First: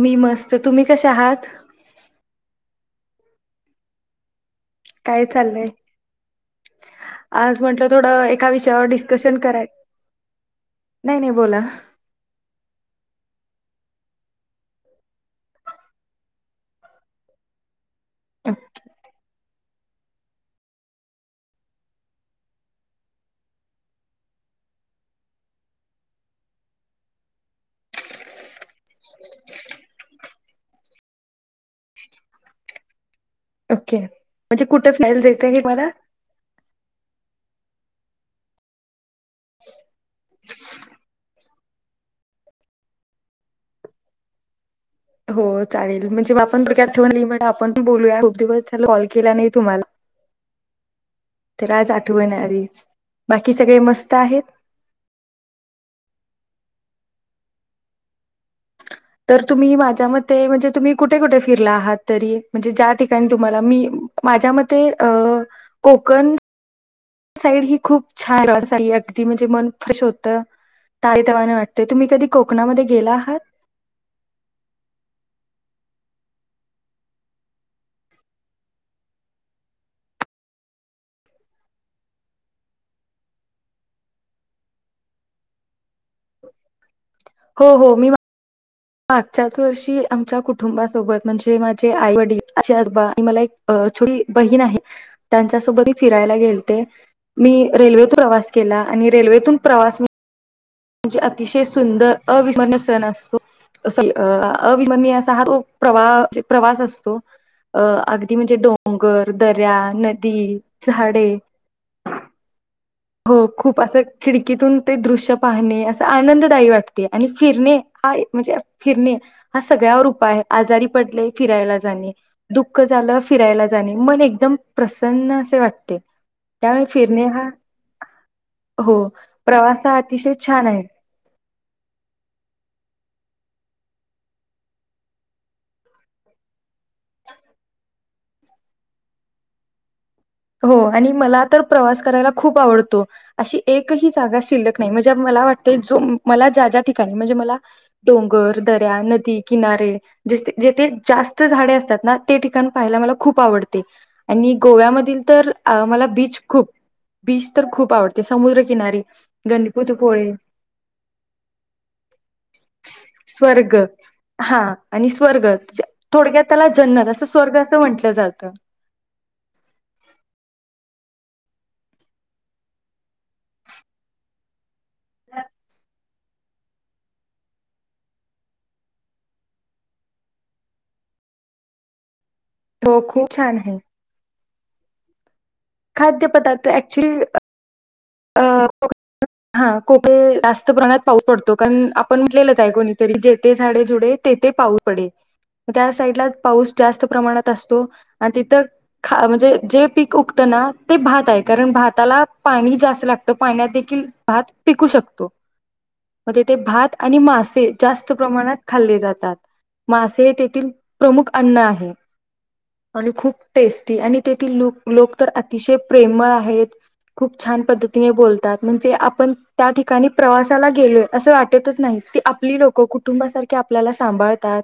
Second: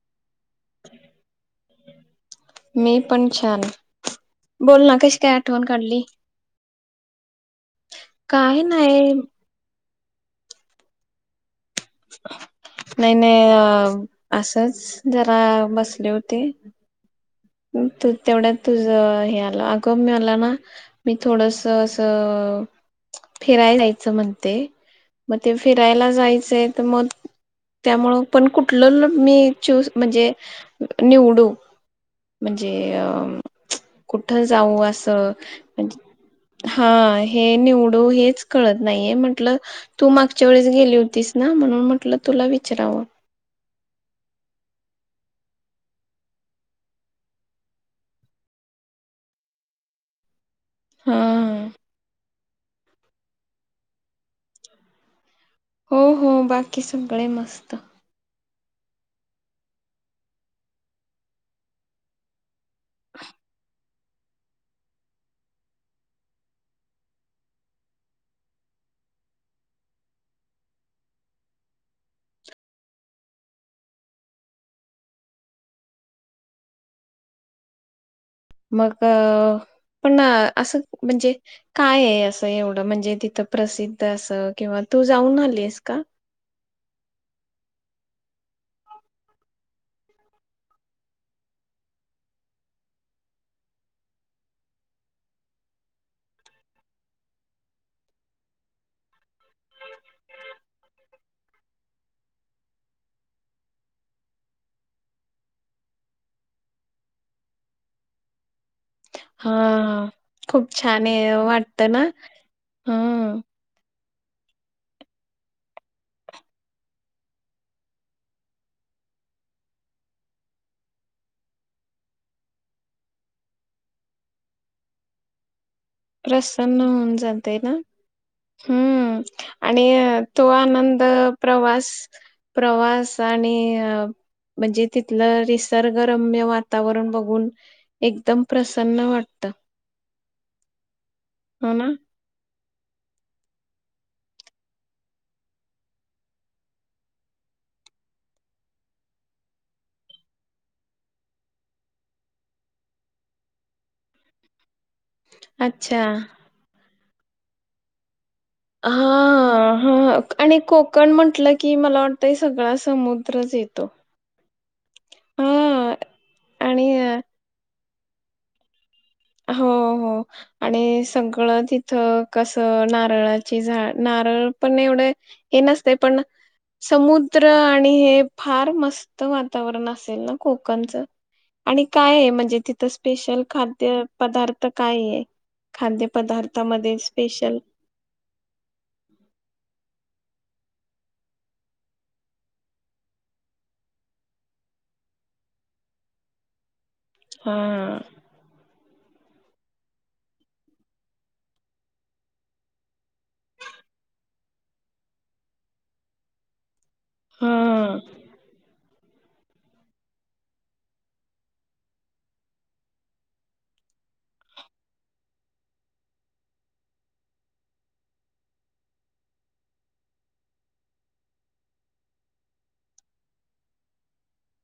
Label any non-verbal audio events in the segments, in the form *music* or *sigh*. मी मस्त तुम्ही कसे आहात मी पण छान बोलना काय काशिकाय आठवण चाललंय काढली आज म्हंटलं थोडं एका काय विषयावर नाही डिस्कशन कराय नाही नाही बोला नाही नाही अ असच जरा बसले होते तू ओ- तेवढ्यात तुझं हे आलं क मला ना मी थोडस असं फिराया जायचं म्हणते मग ते फिरायला जायचंय तर मग त्यामुळ पण कुठलं मी चूस म्हणजे निवडू म्हणजे अअ ओके कुठ म्हणजे जाऊ कुठे फिरायला असं जायचं हे मला मंजे हाय हे निवडू हेच कळत नाहीये म्हटल तू मागच्या वेळेस गेली होतीस ना म्हणून म्हटलं तुला विचराव हो चालेल म्हणजे मग आपण *unintelligible* आपण पण बोलूया खूप दिवसला कॉल केला नाही तुम्हाला हा तर आज आठवण आली बाकी सगळे मस्त आहेत. हो हो बाकी सगळे मस्त तर तुम्ही माझ्या मते म्हणजे तुम्ही कुठे कुठे फिरला आहात तरी म्हणजे ज्या ठिकाणी तुम्हाला मी माझ्या मते अ कोकण साईड ही खूप छान अस अगदी म्हणजे मन फ्रेश होतं ताजे तवानेवाटते तुम्ही कधी कोकणामध्ये गेला आहात. मग पण असं म्हणजे काय आहे असं एवढं म्हणजे तिथं प्रसिद्ध अस किंवा तू जाऊन आलीस का? हो हो मी मा मागच्याच वर्षी आमच्या कुटुंबासोबत म्हणजे माझे आई वडील आजी आजोबा मला एक छोट बहीण आहे त्यांच्यासोबत मी फिरायला गेलते मी रेल्वेत प्रवास केला आणि रेल्वेतून प्रवास म्हणजे अतिशय सुंदर अविस्मरणीय सण असतो अविस्मरणीय अस हा तो प्रवा प्रवास असतो अ अगदी म्हणजे डो डोंगर, हा दऱ्या, नदी, खूप छान आहे झाडे वाटत ना हा हो खूप असं खिडकीतून ते दृश्य पाहणे अस आनंददायी वाटते आणि फिरणे हा म्हणजे फिरणे हा सगळ्यावर उपाय आहे आजारी पडले फिरायला जाणे दुःख झालं फिरायला जाणे मन एकदम प्रसन्न असे वाट प्रसन्न होऊन जातय ना हो हम्म आणि प्रवास हा अ, अतिशय तो छान आहे. आनंद प्रवास प्रवास आणि अ मजे तिथलं निसर्गरम्य वातावरण बघून एकदम प्रसन्न वाटत. हो आणि मला तर हो ना प्रवास करायला खूप आवड अशी एकही जागा शिल्लक नाही म्हणजे मला वाटते जो मला ज्या ज्या ठिकाणी म्हणजे मला डोंगर दऱ्या नदी किनारे जथे जास्त झाडे असतात ना ते ठिकाण पाहायला मला खूप आवडते आणि गोव्याम तर अ अच्छा मला बीच खूप बीच तर खूप आवड हा हा आणि कोकण म्हटलं की मला वाटतं सगळा समुद्रच स्वर्ग येतो. हा आणि स्वर्ग हा थोडक्यात त्याला आणि जन्नत अ, असं स्वर्ग असं म्हट टलं जात. हो हो आणि सगळ तिथ कस नारळाची झाड नारळ पण एवढ हे नसतय पण समुद्र आणि हे फार मस्त वातावरण असेल ना कोकणच आणि कायये म्हण *unintelligible* तिथ हो खूप स्पेशल छान आहे. खाद्य पदार्थ काय ये खाद्यपदार्थामध्ये स्पेशल आ हा को जास्त प्रमाणात पाऊस पडतो कारण आपण म्हटलेलच आहे कोणीतरी जथे झाडे झुडे तेथे पाऊस पडे त्या साईडला पाऊस जास्त प्रमाणात हा असतो आणि तिथ ख म्हणजे जे पीक उगत ना ते भात आहे कारण भाताला पाणी जास् लागत पाण्यात देखील भात पिकू शकतो मग तेथे भात आणि मासे हा. जास्त प्रमाणात खाल्ले जात तात मासे हे तेथील प्रमुख अन्न आहे आणि खूप टेस्टी आणि तेथील ल लोक तर अतिशय प्रेमळ आहेत खूप छान पद्ती बोलतात म्हणजे आपण त्या ठिकाणी प्रवासाला गेलोय अस वाटतच नाही ती आपली लोक कुटुंबासारखी आपल्याला सांभाळतात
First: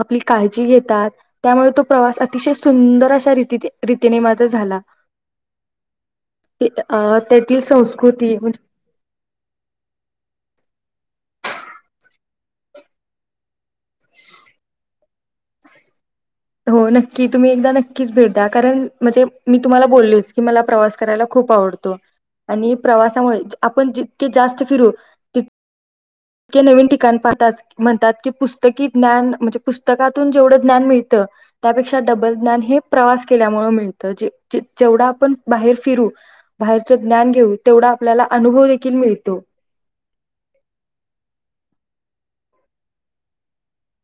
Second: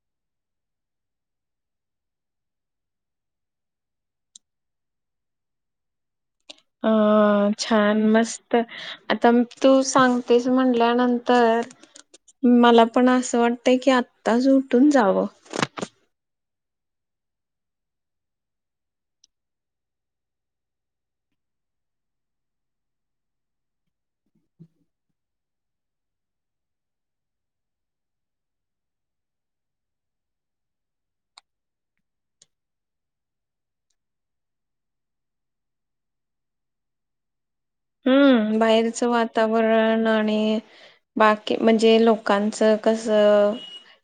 आपली काळजी घेतात त्यामुळे तो प्रवास अतिशय सुंदर अशा रीती रीतीने माझा झाला. आ ह छान मस्त आता तू सांगतेस म्हणल्यानंतर मला पण अस वाटतय की आत्ताच उठून जाव. हो नक्की तुम्ही एकदा नक्कीच भेट द्या कारण म्हणजे मी तुम्हाला बोललेच की मला प्रवास करायला खूप आवडतो आणि प्रवासामुळे आपण जितके जास्त फिरू ती इतके नवीन ठिकाण पाहतात म्हणतात की पुस्तकी ज्ञान म्हणजे पुस्तकातून जेवढ ज्ञान मिळत त्यापेक्षा डबल ज्ञान हे प्रवास केल्यामुळे मिळत जे जे जेवढ आपण बाहेर फिरू बाहेरचे ज्ञान घेऊ. तेवढा आपल्याला हम्म अनुभव देखील बाहेरच मिळतो वातावरण आणि बाकी म्हणजे लोकांच कस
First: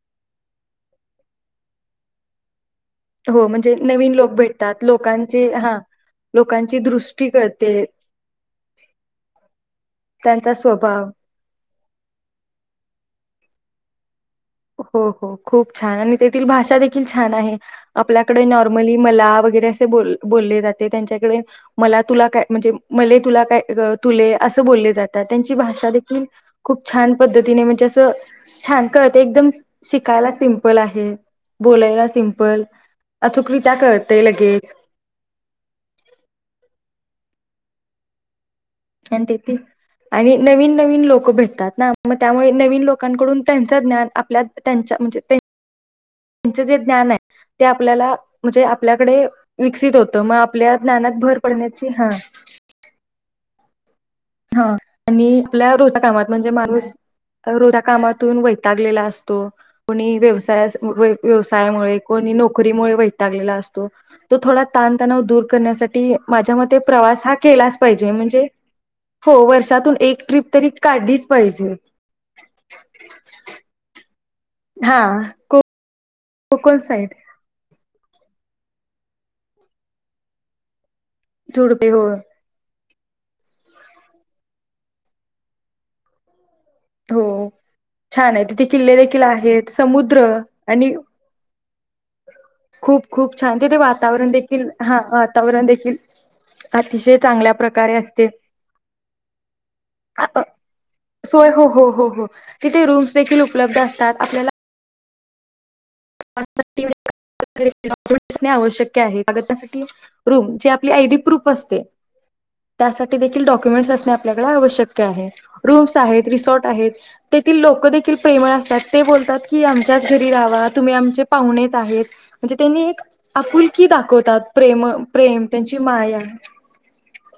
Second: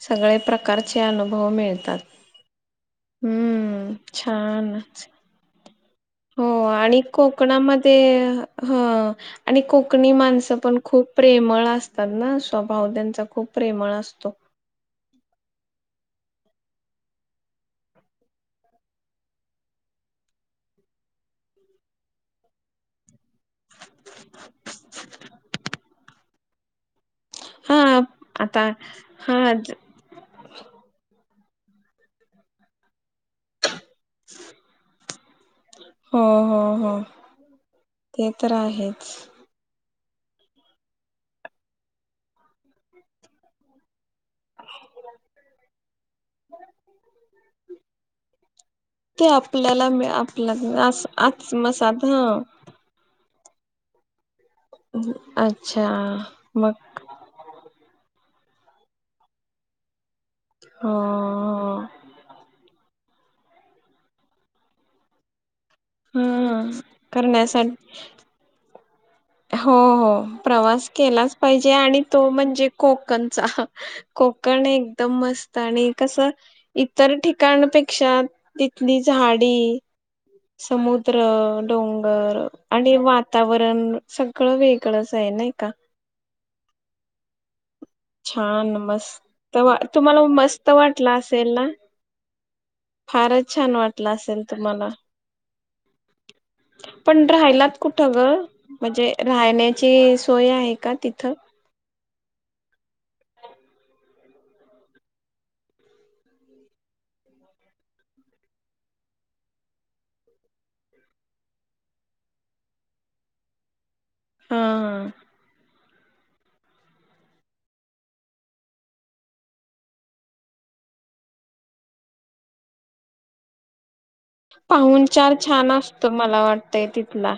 सगळे प्रकारचे अनुभव मिळतात. हो म्हणजे हम्म नवीन लोक छान भेटतात लोकांचे हा हो लोकांची आणि दृष्टी कळते कोकणामध्ये ह आणि कोकणी माणस त्यांचा पण स्वभाव खूप प्रेमळ अस तात ना स्वभाव त्यांचा खूप प्रेमळ असतो. हो हो खूप छान आणि तेथील भाषा देखील छान आहे आपल्याकडे नॉर्मली मला वगैरे असे बो बोलले जाते त्यांच्याकडे मला तुला काय म्हणजे मले तुला काय तुले अस बोलले जातात त्यांची भाषा देखील खूप छान पद्धतीने हा म्हणजे अस आता छान क हा एकदम शिकायला सिम्पल आहे. बोलायाला सिम्पल अचु का कळतेय लगेच हो हो हो *inaudible* तर आहेच. आणि तेथील आणि नवीन नवीन लोक भेटतात ना मग त्यामुळे नवीन लोकांकडून त्यांच ज्ञान आप त्यां म्हणजे त्यांच जे ज्ञान आहे ते आपल्याला म्हणजे आपल्याकडे ते आपल्याला विकसित मी होत मग आपला आपल्या ज्ञानात भर आज पडण्याची मसाद हा ह हा आणि आपल्या अच्छा रोजच्या कामात म्हणजे मग माणूस रोज कामातून वैतागलेला असतो कोणी व्यवसाया हो व्यवसायामुळे कोणी नोकरीमुळे होय. वैतागलेला असतो तो थोडा ताण तणाव दूर करण्यासाठी हा माझ्यामते प्रवास हा करण्यासाठी केलाच पाहिजे म्हणजे हो वर्षातून हो एक ट्रिप तरी प्रवास काढलीच केलाच पाहिजे आणि तो म्हणजे कोकणचा. कोकण एकदम हा. मस्त को आणि कसं कोकण साईड इतर ठिकाणपेक्षा तिथली झाडी समुद द्र झुडपे हो डोंगर आणि वातावरण सगळं वेगळंच हाय नाही का? हो. आहे तिथे छान किल्ले देखील मस्त, आहेत तुम्हाला समुद्र मस्त आणि वाटल असेल ना खूप खूप फारच छान तिथे वाटलं वातावरण असेल देखील तुम्हाला हा वातावरण देखील अतिशय पण चांगल्या राहिलात प्रकारे कुठं असते गं. म्हणजे राहण्याची आ- अ, सोय आहे का तिथं? सोय हो हो हो तिथे रूम्स देखील उपलब्ध असतात आपल्याला *inaudible* मेन्ट आवश्यक आहे आणि त्यासाठी रूम जी आपली आयडी प्रूफ असते, त्यासाठी देखील डॉक्युमेंटस असणे आव सगळं आवशक्य हा आहे रूमस आहेत. रिसॉर्ट आहेत, तेथील लोक देखील प्रेमळ असतात, ते बोलतात की आमच्याच घरी राहावा. तुम्ही आमचे पाहुणेच आहेत, म्हणजे त्यांनी एक आपुलकी दाखवत पाहूणचार छान असतो, मला वाटतयं तिथला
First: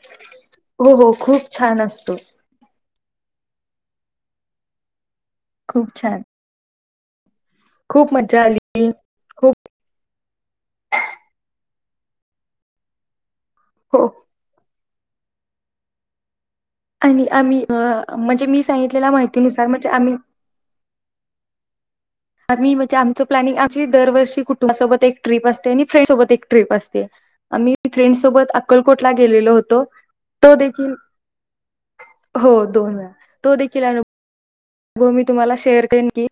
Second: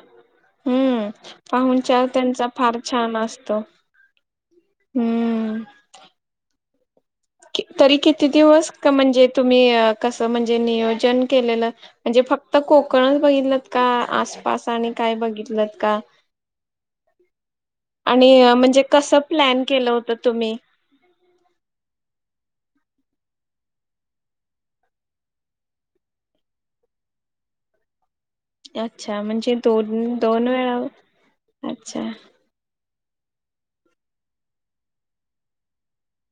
हो हम्म हो खूप छान पाहुणचार असतो. त्यांचा फार छान असतो. *inaudible* खूप छान. तरी खूप किती मज्जा दिवस क आली म्हणजे खूप तुम्ही कसं म्हणजे नियोजन केलेलं? म्हणजे फक्त कोकणच बघितलं. का हो आसपास आणि काय बघिलंत का? आणि आम्ही अ, आणि अं मी म्हणजे सांगितलेल्या कसं प्लॅन माहितीनुसार म्हणजे केलं होत आम्ही तुम्ही? आम्ही म्हणजे आमचं प्लॅनिंग आमची दरवर्षी कुटुंबासोबत एक ट्रिप असते आणि फ्रेंडसोबत एक ट्रिप असते, आम्ही फ्रेंड्स सोबत अक्कलकोटला अच्छा गेलेलो म्हणजे होतो, दोन दोन तो वेळा देखील अच्छा हो दोन. तो देखील अनु भव मी तुम्हाला शेअर करीन की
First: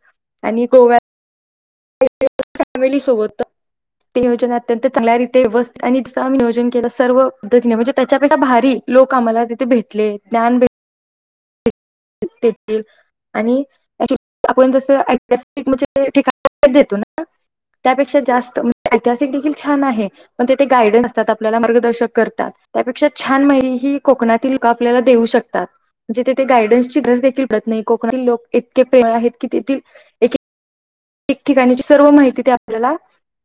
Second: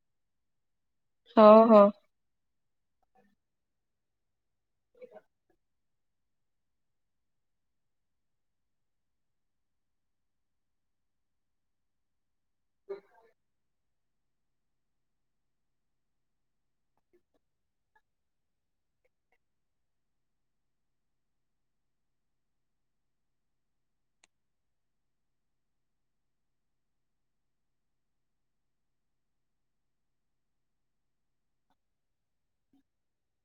आणि गोव्यात हो हो फॅमिली सोबत तं ते नियोजन अत्यंत चांगल्यारिते व्यवस्थित आणि जसं आम्ही नियोजन केलं सर्व पद्धतीने म्हणजे त्याच्यापेक्षा भारी लोक आम्हाला तिथे भेटले, ज्ञान भेट तेथील आणि आपण जस ऐतिहासिक म्हणजे *unintelligible* देतो ना, त्यापेक्षा जास्त म्हणजे ऐतिहासिक देखील छान आहे, पण तेथे गायडन असतात आपल्याला मार्गदर्शक करतात त्यापेक्षा छान माहिती ही कोकणातील लोकं आपल्याला देऊ शकतात. जिथे ते गायडन्स ची गरज देखील पडत नाही, कोकणातील लोक इतके प्रेमळ आहेत की तेथील एकएक ठिकाणची सर्व माहिती ते आपल्याला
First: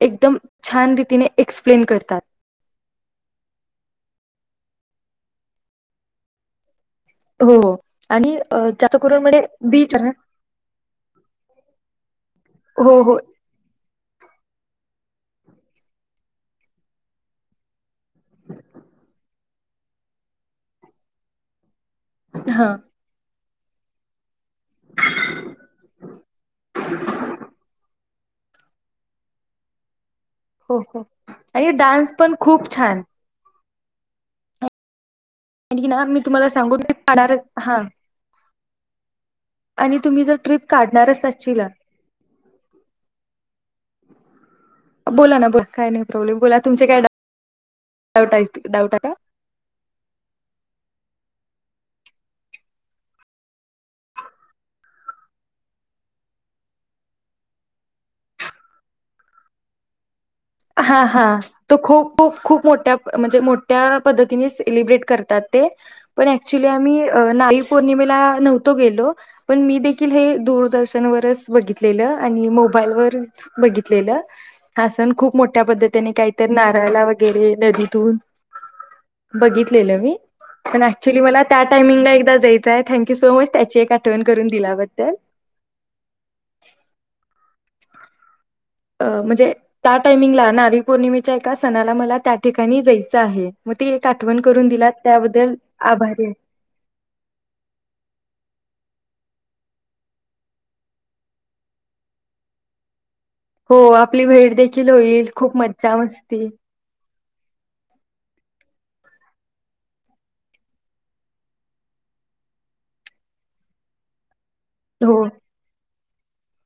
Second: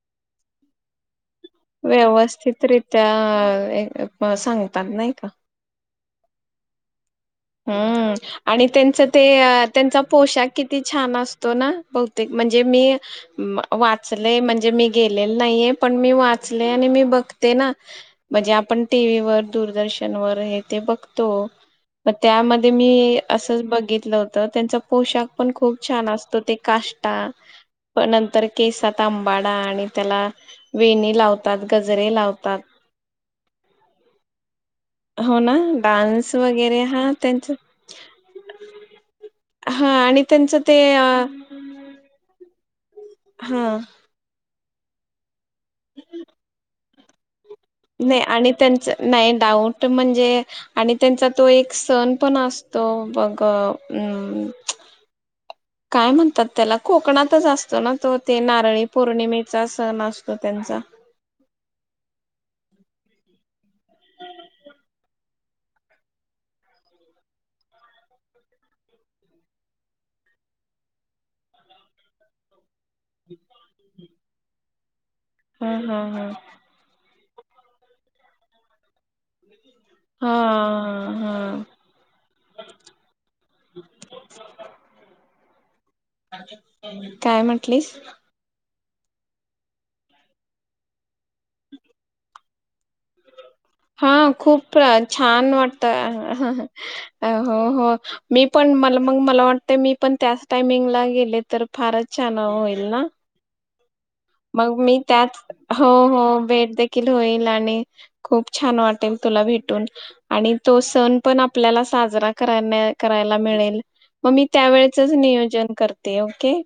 एकदम छान रीतीने एक्सप्लेन करतात. अं सांगतात नाही का? हो हम्म आणि जास्त त्यांच करून ते म्हणजे बीच त्यांचा पोशाख किती छान असतो, ना बहुतेक म्हणजे मी हो हो वाचले म्हणजे मी गे लेल नाहीेये पण मी वाचले आणि मी बघते ना म्हणजे आपण टीवी वर दूरदर्शन वर हे ते बघतो. मग त्यामध्ये हा मी असं च बघितलं- त त्यांचा पोशाख पण खूप छान असतो ते काष्टा प नंतर केसात आंबाडा आणि त्याला हो हो वेणी लावतात आणि डान्स गजरे पण लावतात खूप छान हो आणखी ना मी डान्स तुम्हाला सांगू वगैरे क हा काणार त्यांच हां हा आणि तुम्ही जर त्यांचं ट्रिप ते काढणारच असचीला हम्म बोला ना बोल काही नाही प्रॉब्लेम बोला तुमचे काय डा- नाही आणि त्यांच नाही डाऊट म्हणजे आणि त्यांचा तो एक सण पण असतो बघ अम्म् काय म्हणतात त्याला कोकणातच असतो ना तो ते नारळी पौर्णिमेचा सण अस हां हां तो खूप खूप मो त्या म्हणजे मोठ्या पद्धतीने सेलिब्रेट करातत ते पण एक्चुली आम्ही अ नारळी पौर्णमेला नव्हतो गेलो पण मी देखील हे दूरदर्शनवरच बघितलेलं आणि मोब बाईल वरच बघितलेलं. हा सण खूप मोठ्या हा हा पद्धतीने हा काही तर नाराळाला वै गेरे नदीतून बघित लेल मी हा पण अक्चुली मला त्या हा टाइमिंगला एकदा जायचं आहे थँक्यू सो मच त्याची एक आठवण करून दिल्याबद्दल उठलीस? अ म्हणजे त्या टायमिंगला नारळी पौर्णिमेच्या एका सणाला मला त्या ठिकाणी जायचं आहे. मग ते एक हां आठवण करून खूप दिलात छान त्याबद्दल आभारी आहे. वाटतं हो हो मी पण मला मग मला वाटतंय मी पण त्याच टाइमिंगला गेले तर फारच छान होईल ना. हो आप ली भेट मग देखील मी होईल त्याच खूप हो मज्जा हो मस्ती भेट देखील होईल आणि खूप छान वाटेल तुला भेटून आणि तो सण पण आपल्याला साजरा करण्या करायला मिळेल मग मी त्यावेळेचच हो. नियोजन कर ते ओके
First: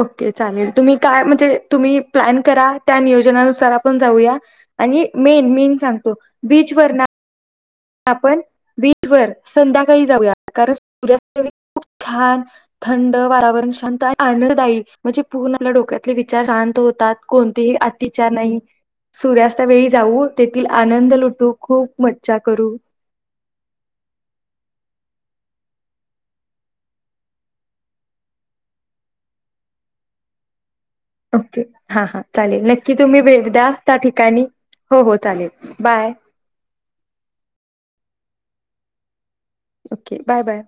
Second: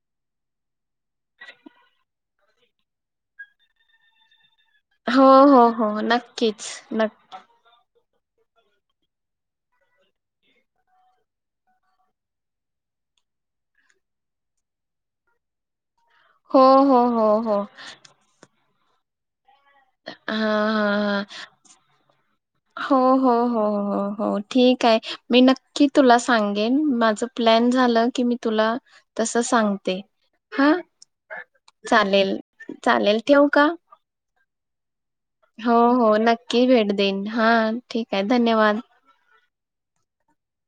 ओके चालेल तुम्ही काय म्हणजे तुम्ही प्लॅन करा त्या नियोजनानुसार आपण जाऊया. आणि हो मेन हो मेन हो सांगतो नक्कीच बीचवर ना नक् आपण बीट वर संध्याकाळी जाऊया कारण सूर्यास्त खूप छान थंड वारावरण शांत आनंददायी म्हणजे पूर्ण आपल्या डोक्यात ते विचार हो शांत हो होतात हो हो कोणतेही अति विचार नाही. सूर्यास्त पुढच्या वेळी जाऊ हा तेथील आनंद हा लुटू खूप मज्जा करू. हो हो हो हो हो ठीक ठीक हाय मी नक्की तुला सांगेन माझं प्लॅन झालं की मी तुला तसं सांगते हा ओके हा हा चालेल नक्की तुम्ही भेट द्या त्या ठिकाणी हो, हो. चालेल. हो हो बाय. नक्की भेट देईन हा ठीक हाय धन्यवाद ओके बाय बाय